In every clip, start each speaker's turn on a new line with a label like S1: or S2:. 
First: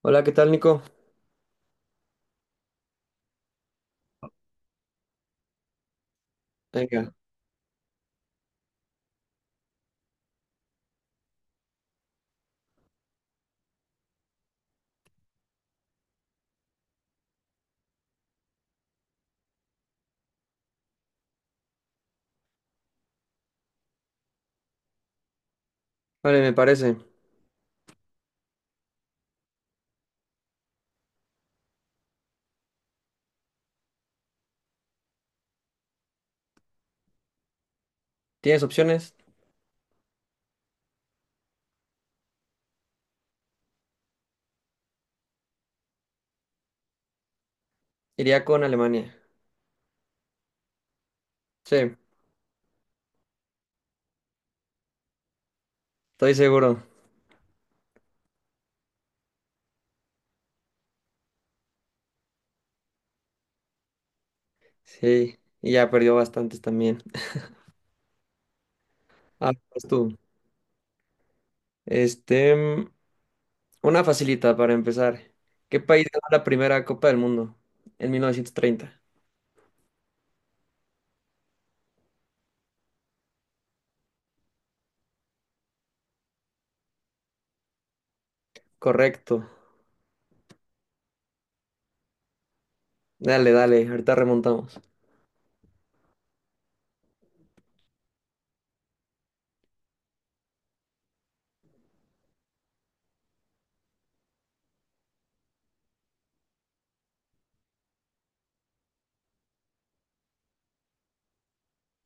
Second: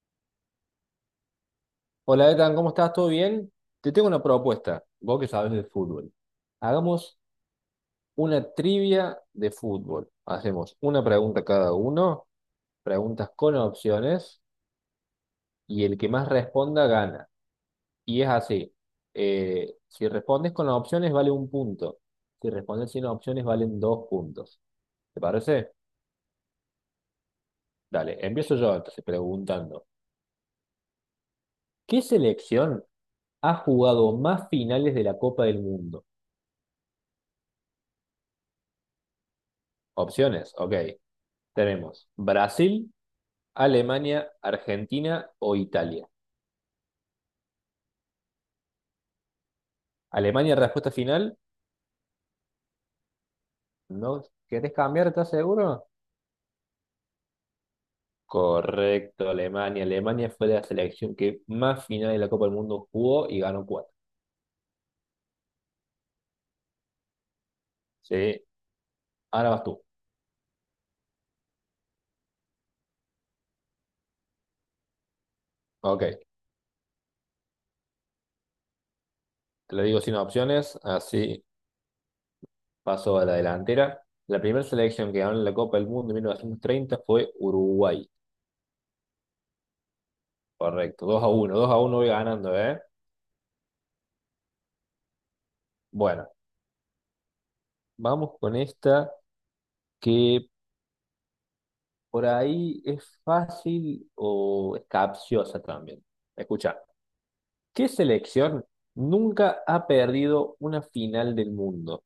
S1: Hola, ¿qué tal, Nico?
S2: Hola, Ethan, ¿cómo estás? ¿Todo bien? Te tengo una propuesta, vos que sabes de fútbol.
S1: Venga.
S2: Hagamos una trivia de fútbol. Hacemos una pregunta cada uno, preguntas con opciones, y el que más responda gana. Y es así, si respondes con las opciones vale un punto, si respondes sin opciones valen dos puntos. ¿Te parece?
S1: Vale, me parece.
S2: Dale, empiezo yo entonces preguntando. ¿Qué selección ha jugado más finales de la Copa del Mundo?
S1: ¿Tienes opciones?
S2: Opciones, ok. Tenemos Brasil, Alemania, Argentina o Italia.
S1: Iría con Alemania.
S2: Alemania, respuesta final.
S1: Sí,
S2: ¿No querés cambiar? ¿Estás seguro?
S1: estoy seguro.
S2: Correcto, Alemania. Alemania fue la selección que más final de la Copa del Mundo jugó y ganó cuatro.
S1: Sí, y ya perdió bastantes también.
S2: Sí, ahora
S1: Ah,
S2: vas tú.
S1: pues tú. Este, una facilita para empezar. ¿Qué
S2: Ok,
S1: país ganó la primera Copa del Mundo? ¿En 1930?
S2: te lo digo sin opciones, así paso a la delantera. La primera selección que ganó la Copa del Mundo en 1930 fue Uruguay.
S1: Correcto.
S2: Correcto, 2-1, 2-1, voy ganando, ¿eh?
S1: Dale, dale, ahorita remontamos.
S2: Bueno, vamos con esta que por ahí es fácil o es capciosa también. Escucha, ¿qué selección nunca ha perdido una final del mundo?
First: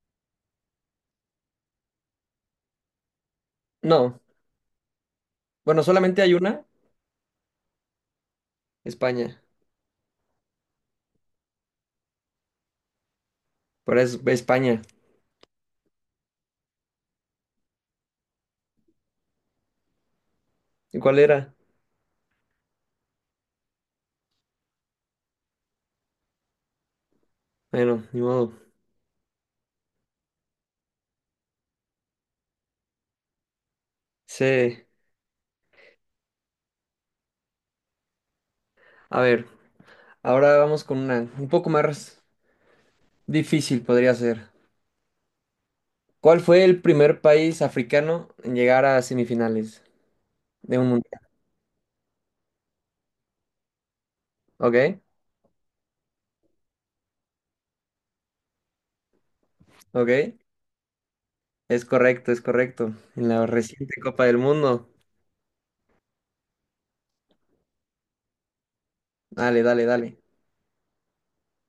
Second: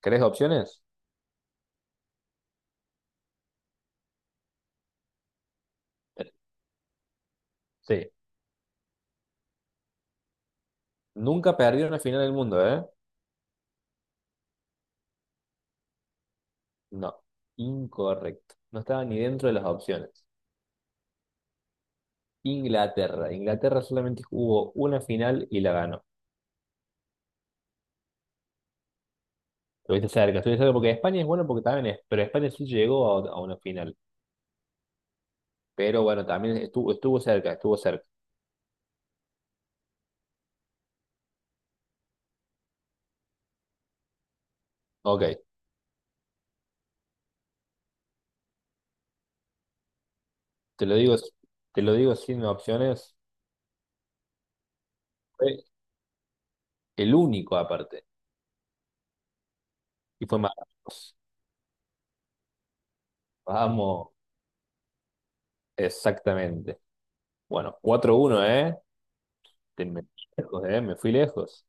S2: ¿Querés opciones?
S1: No, bueno, solamente
S2: Eh,
S1: hay una.
S2: Sí.
S1: España.
S2: Nunca ha perdido una final del mundo, ¿eh?
S1: Pero es España.
S2: No. Incorrecto. No estaba ni dentro de las opciones.
S1: ¿Y cuál era?
S2: Inglaterra. Inglaterra solamente jugó una final y la ganó.
S1: Bueno, ni modo.
S2: Estuviste cerca porque España es bueno porque también es, pero España sí llegó a una final.
S1: Sí.
S2: Pero bueno, también estuvo, estuvo cerca, estuvo cerca.
S1: A ver, ahora vamos con una un poco más difícil podría ser.
S2: Ok.
S1: ¿Cuál fue el primer país africano en llegar a semifinales de
S2: Te
S1: un
S2: lo digo,
S1: mundial?
S2: te lo digo sin opciones.
S1: Ok,
S2: Fue el único aparte. Y
S1: ok.
S2: fue Marruecos.
S1: Es correcto, es correcto. En la reciente
S2: Vamos,
S1: Copa del Mundo.
S2: exactamente. Bueno, 4-1, ¿eh?
S1: Dale, dale,
S2: Me
S1: dale.
S2: fui lejos, ¿eh? Me fui lejos.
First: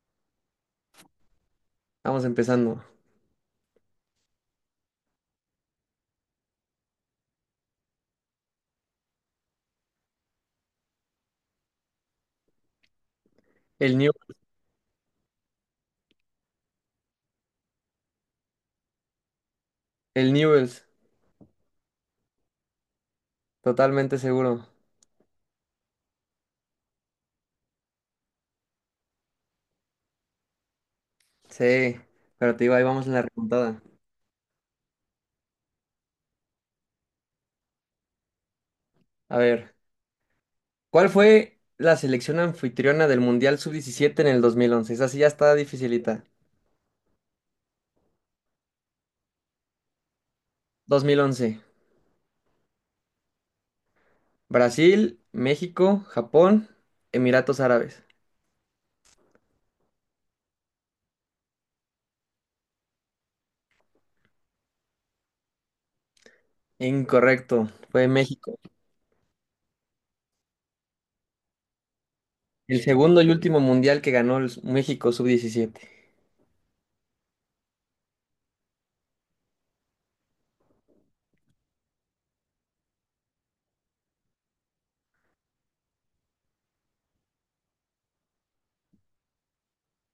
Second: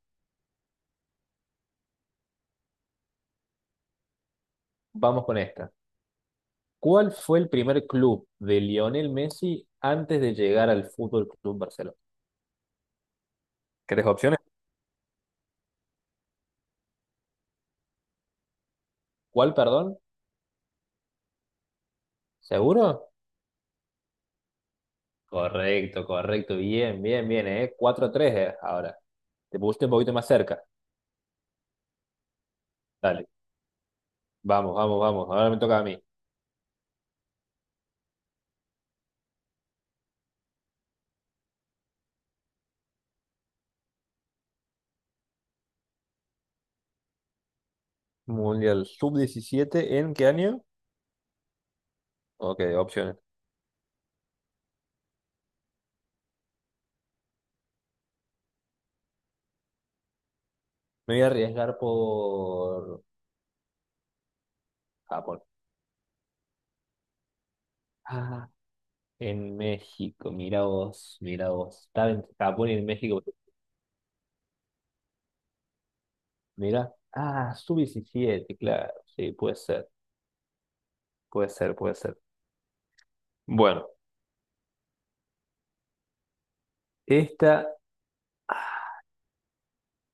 S1: Vamos empezando.
S2: Vamos con esta. ¿Cuál fue el primer club de Lionel Messi antes de llegar al Fútbol Club Barcelona?
S1: El
S2: ¿Querés
S1: New,
S2: opciones? ¿Cuál, perdón?
S1: el Newell's,
S2: ¿Seguro?
S1: totalmente seguro.
S2: Correcto, correcto. Bien, bien, bien, 4-3, ¿eh? Ahora. Te pusiste un poquito más cerca.
S1: Sí, pero te digo, ahí vamos en la
S2: Dale.
S1: remontada.
S2: Vamos, vamos, vamos. Ahora me toca a mí.
S1: A ver, ¿cuál fue la selección anfitriona del Mundial sub diecisiete en el 2011? Esa sí ya está dificilita.
S2: Mundial sub-17, ¿en qué año?
S1: 2011.
S2: Ok, opciones.
S1: Brasil, México, Japón, Emiratos Árabes.
S2: Me voy a arriesgar por Japón.
S1: Incorrecto, fue
S2: Ah,
S1: México.
S2: en México, mira vos, mira vos. Estaba en Japón y
S1: El
S2: en México.
S1: segundo y último mundial que ganó el México sub-17.
S2: Mira. Ah, sub-17. Claro. Sí, puede ser, puede ser, puede ser. Bueno, esta, ah,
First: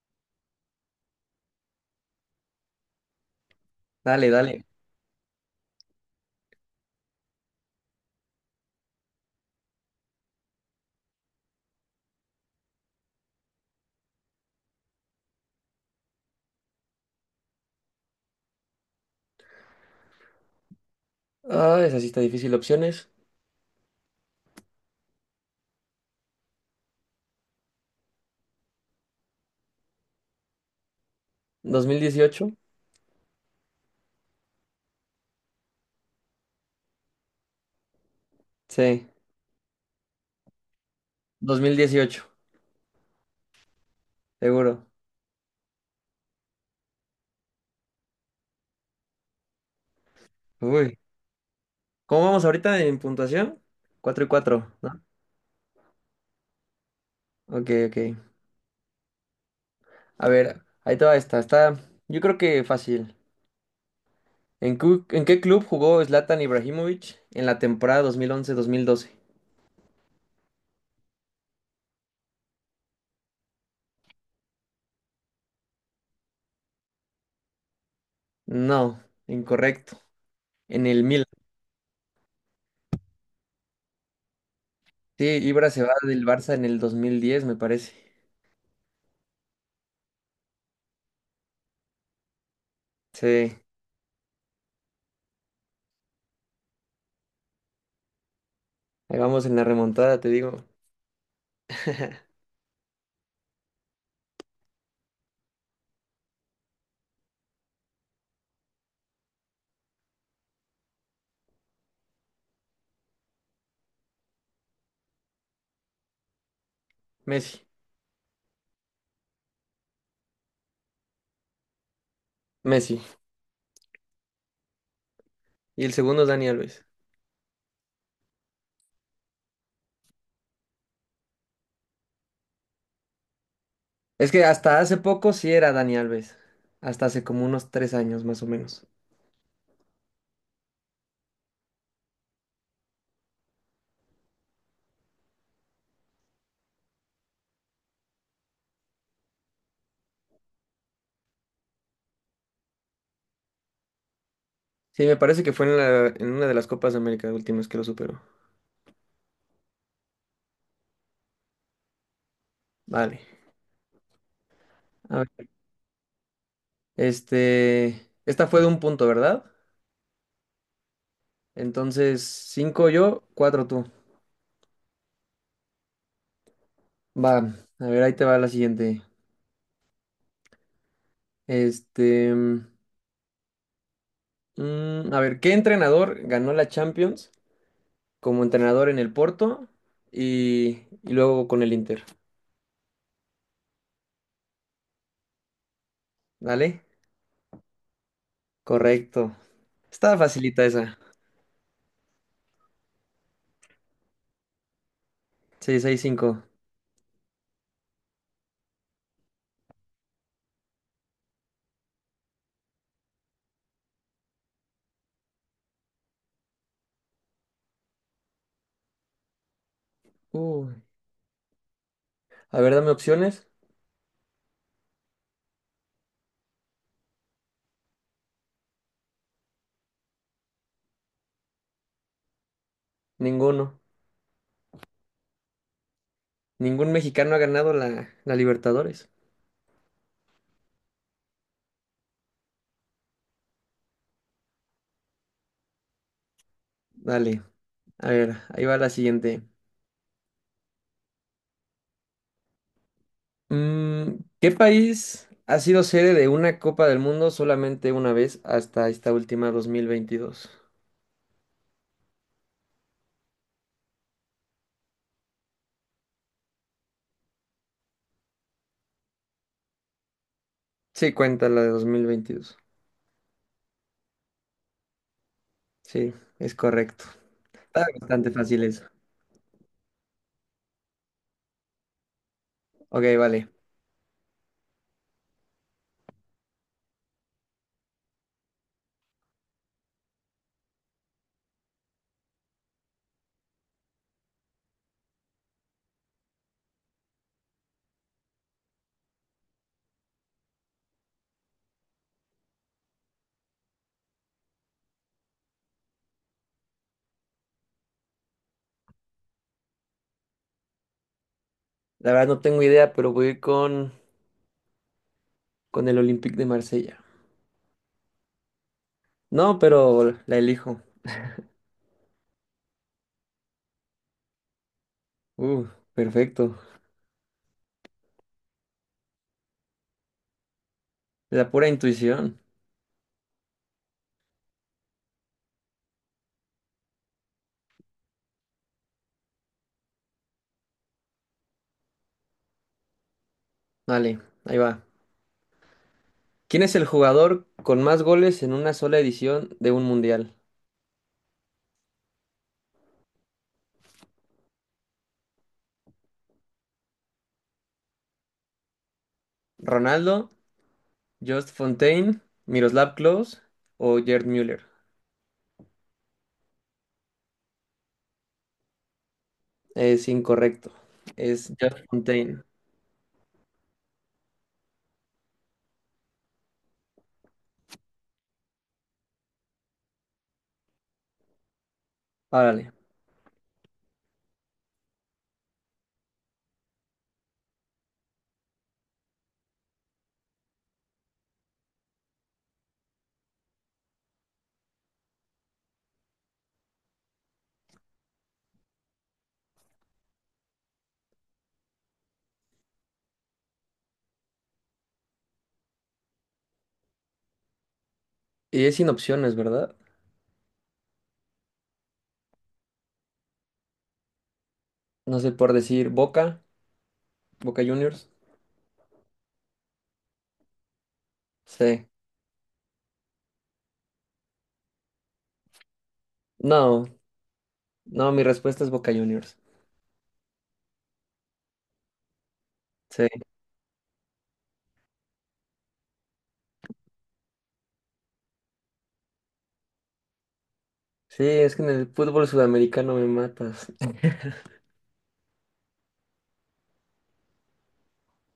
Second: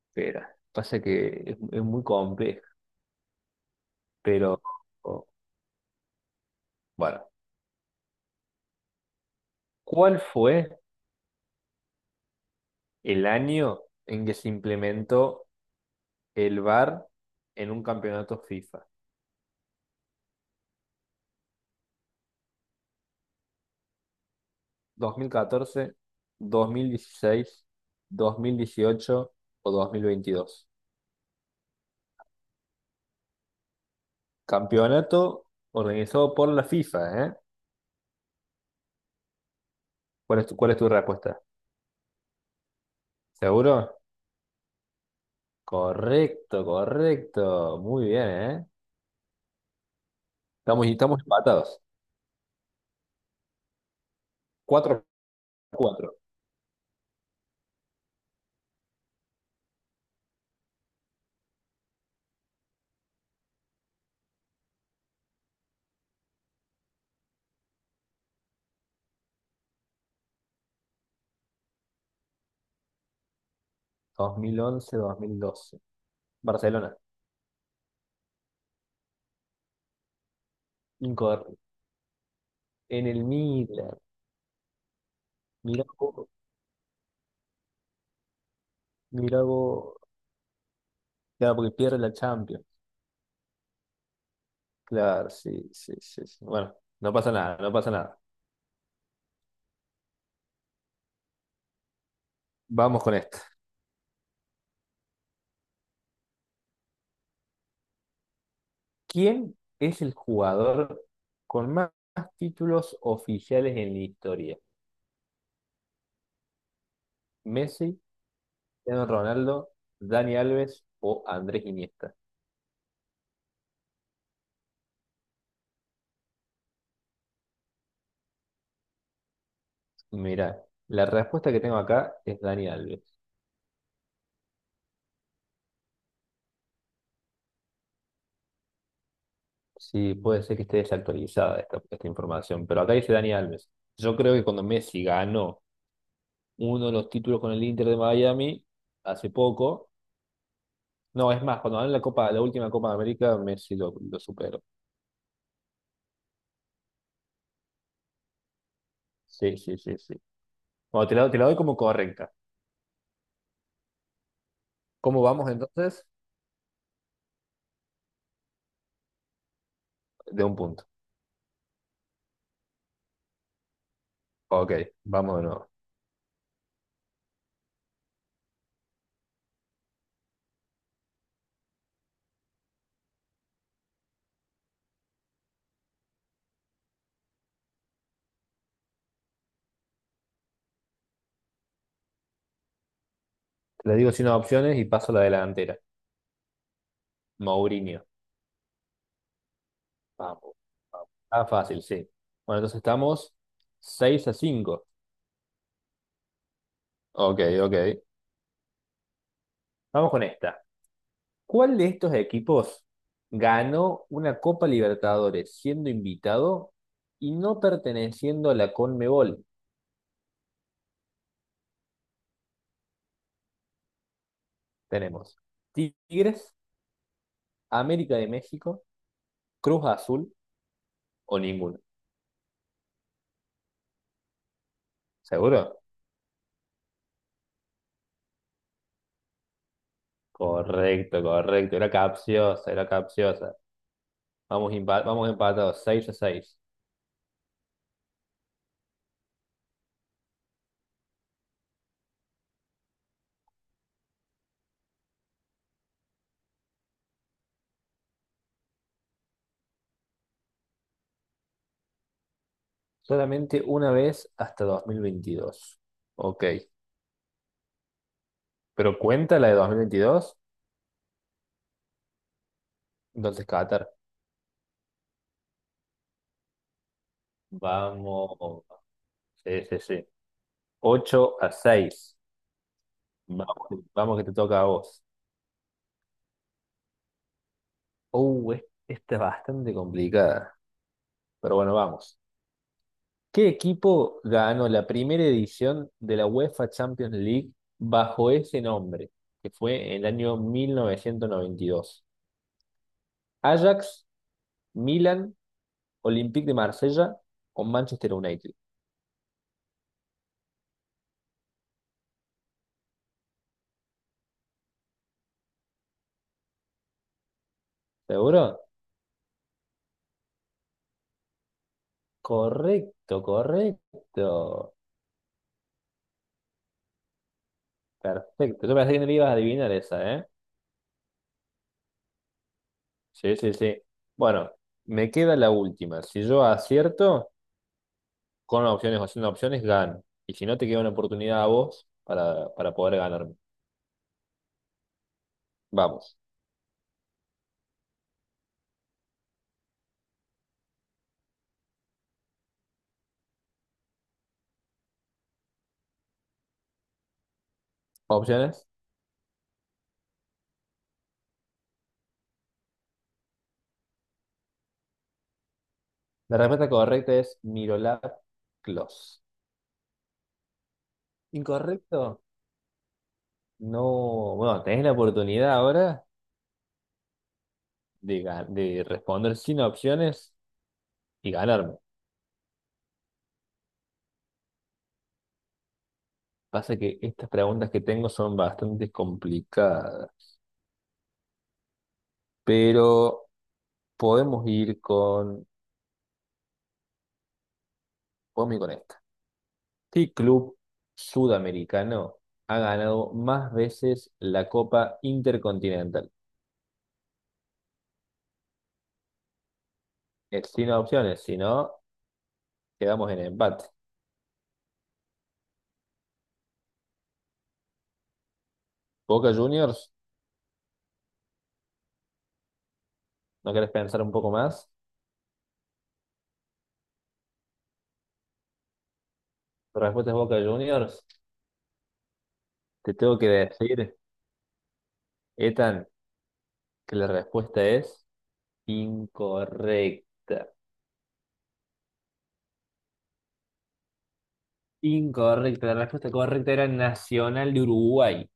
S2: espera, pasa que es muy compleja,
S1: Dale,
S2: pero
S1: dale.
S2: oh, bueno. ¿Cuál fue el año en que se implementó el VAR en un campeonato FIFA?
S1: Ah, esa sí está difícil. Opciones.
S2: Dos mil catorce, 2016, 2018 o 2022.
S1: ¿2018?
S2: Campeonato organizado por la FIFA, ¿eh?
S1: Sí,
S2: ¿Cuál es tu respuesta?
S1: 2018,
S2: ¿Seguro?
S1: seguro.
S2: Correcto, correcto. Muy bien, ¿eh?
S1: Uy.
S2: Estamos empatados.
S1: ¿Cómo vamos ahorita en puntuación? ¿Cuatro y 4,
S2: cuatro
S1: no?
S2: a cuatro
S1: Ok, ok. A ver, ahí te va esta. Está, yo creo que fácil. ¿ En qué club jugó Zlatan Ibrahimovic en la temporada 2011-2012?
S2: 2011-2012 Barcelona.
S1: No, incorrecto. En el Milan.
S2: Incorrecto. En el Milan.
S1: Sí, Ibra se
S2: Mirá
S1: va del
S2: vos,
S1: Barça en el 2010, me parece.
S2: mirá vos. Claro, porque pierde la Champions.
S1: Sí,
S2: Claro, sí, sí, sí. Sí. Bueno, no pasa nada, no pasa nada.
S1: ahí vamos en la remontada, te digo.
S2: Vamos con esto. ¿Quién es el jugador con más títulos oficiales en la historia?
S1: Messi.
S2: ¿Messi, Cristiano Ronaldo, Dani Alves o Andrés Iniesta?
S1: Messi. Y el segundo es Dani Alves.
S2: Mirá, la respuesta que tengo acá es Dani Alves.
S1: Es que hasta hace poco sí era Dani Alves. Hasta hace como unos 3 años más o menos.
S2: Sí, puede ser que esté desactualizada esta información, pero acá dice Dani Alves. Yo creo que cuando Messi ganó uno de los títulos con el Inter de Miami hace poco, no, es más, cuando ganó la Copa, la última Copa de América, Messi lo superó.
S1: Sí, me parece que fue en en una de las Copas de América últimas que lo superó.
S2: Sí, sí, sí, sí. Bueno, te la doy como correcta.
S1: Vale. A
S2: ¿Cómo
S1: ver.
S2: vamos entonces?
S1: Este. Esta fue de un punto, ¿verdad?
S2: De un punto.
S1: Entonces, cinco yo, cuatro tú.
S2: Ok, vamos de nuevo.
S1: Va, a ver, ahí te va la siguiente. Este. Mm, a ver, ¿qué entrenador ganó la Champions como entrenador en el Porto y, luego con el Inter?
S2: Te le digo sin opciones y paso a la delantera.
S1: ¿Dale?
S2: Mourinho.
S1: Correcto. Estaba
S2: Vamos.
S1: facilita esa.
S2: Vamos. Ah, fácil, sí. Bueno, entonces estamos 6-5.
S1: Sí, Seis 6 cinco.
S2: Ok, ok. Vamos con esta. ¿Cuál de estos equipos ganó una Copa Libertadores siendo invitado y no perteneciendo a la CONMEBOL?
S1: Uy. A ver, dame opciones.
S2: Tenemos Tigres, América de México, Cruz Azul o ninguno.
S1: Ninguno.
S2: ¿Seguro?
S1: Ningún mexicano ha ganado la Libertadores.
S2: Correcto, correcto. Era capciosa, era capciosa. Vamos, vamos empatados, 6-6.
S1: Dale. A ver, ahí va la siguiente. Mm, ¿qué país ha sido sede de una Copa del Mundo solamente una vez hasta esta última 2022?
S2: Solamente una vez hasta 2022. Ok. Pero cuenta la de 2022,
S1: Sí, cuenta la de 2022.
S2: entonces Qatar.
S1: Sí, es correcto. Está bastante fácil
S2: Vamos.
S1: eso.
S2: Sí, sí, sí. 8-6.
S1: Ok, vale.
S2: Vamos, vamos que te toca a vos. Esta es bastante complicada. Pero bueno, vamos. ¿Qué equipo ganó la primera edición de la UEFA Champions League bajo ese nombre, que fue en el año 1992? ¿Ajax, Milan, Olympique de Marsella o Manchester United?
S1: La verdad no tengo idea, pero voy a ir con el Olympique de Marsella.
S2: ¿Seguro?
S1: No, pero la elijo.
S2: Correcto, correcto.
S1: Uh, perfecto.
S2: Perfecto. Yo pensé que no le ibas a adivinar esa, ¿eh?
S1: La pura intuición.
S2: Sí, sí, sí. Bueno, me queda la última. Si yo acierto, con opciones o sin opciones, gano. Y si no, te queda una oportunidad a vos para poder ganarme.
S1: Vale, ahí va.
S2: Vamos.
S1: ¿Quién es el jugador con más goles en una sola edición de un mundial?
S2: Opciones.
S1: ¿Ronaldo, Just Fontaine, Miroslav Klose o Gerd Müller?
S2: La respuesta correcta es Mirolap Clos.
S1: Es incorrecto. Es Just
S2: Incorrecto.
S1: Fontaine.
S2: No, bueno, tenés la oportunidad ahora de responder sin opciones y ganarme.
S1: Árale.
S2: Pasa que estas preguntas que tengo son bastante complicadas, pero podemos ir con, podemos ir con esta. ¿Qué club sudamericano ha ganado más veces la Copa Intercontinental?
S1: ¿Y es sin opciones, verdad?
S2: Es sin opciones, si no, quedamos en empate.
S1: No sé, por decir Boca, Boca Juniors.
S2: Boca Juniors,
S1: Sí.
S2: ¿no querés pensar un poco más?
S1: No, no, mi respuesta es Boca Juniors.
S2: Respuesta es Boca Juniors. Te
S1: Sí,
S2: tengo que decir, Ethan, que la respuesta es incorrecta.
S1: sí, es que en el fútbol sudamericano me matas.
S2: Incorrecta. La respuesta correcta era Nacional de Uruguay.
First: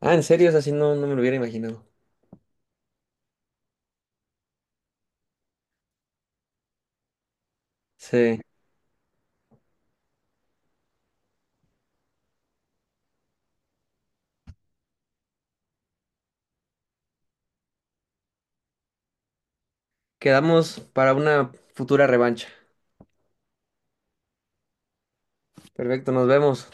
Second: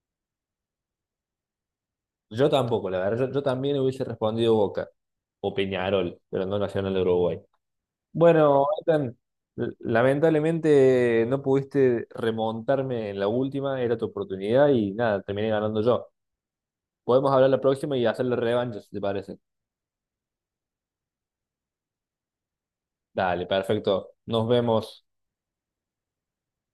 S1: Ah, ¿en serio, es así? No, no me lo hubiera imaginado.
S2: Yo tampoco, la verdad. Yo también hubiese respondido Boca o Peñarol, pero no Nacional de Uruguay.
S1: Sí,
S2: Bueno, Ethan, lamentablemente no pudiste remontarme en la última. Era tu oportunidad y nada, terminé ganando yo. Podemos hablar la próxima y hacer la revancha, si te parece.
S1: quedamos para una futura revancha.
S2: Dale, perfecto. Nos vemos.
S1: Perfecto, nos vemos.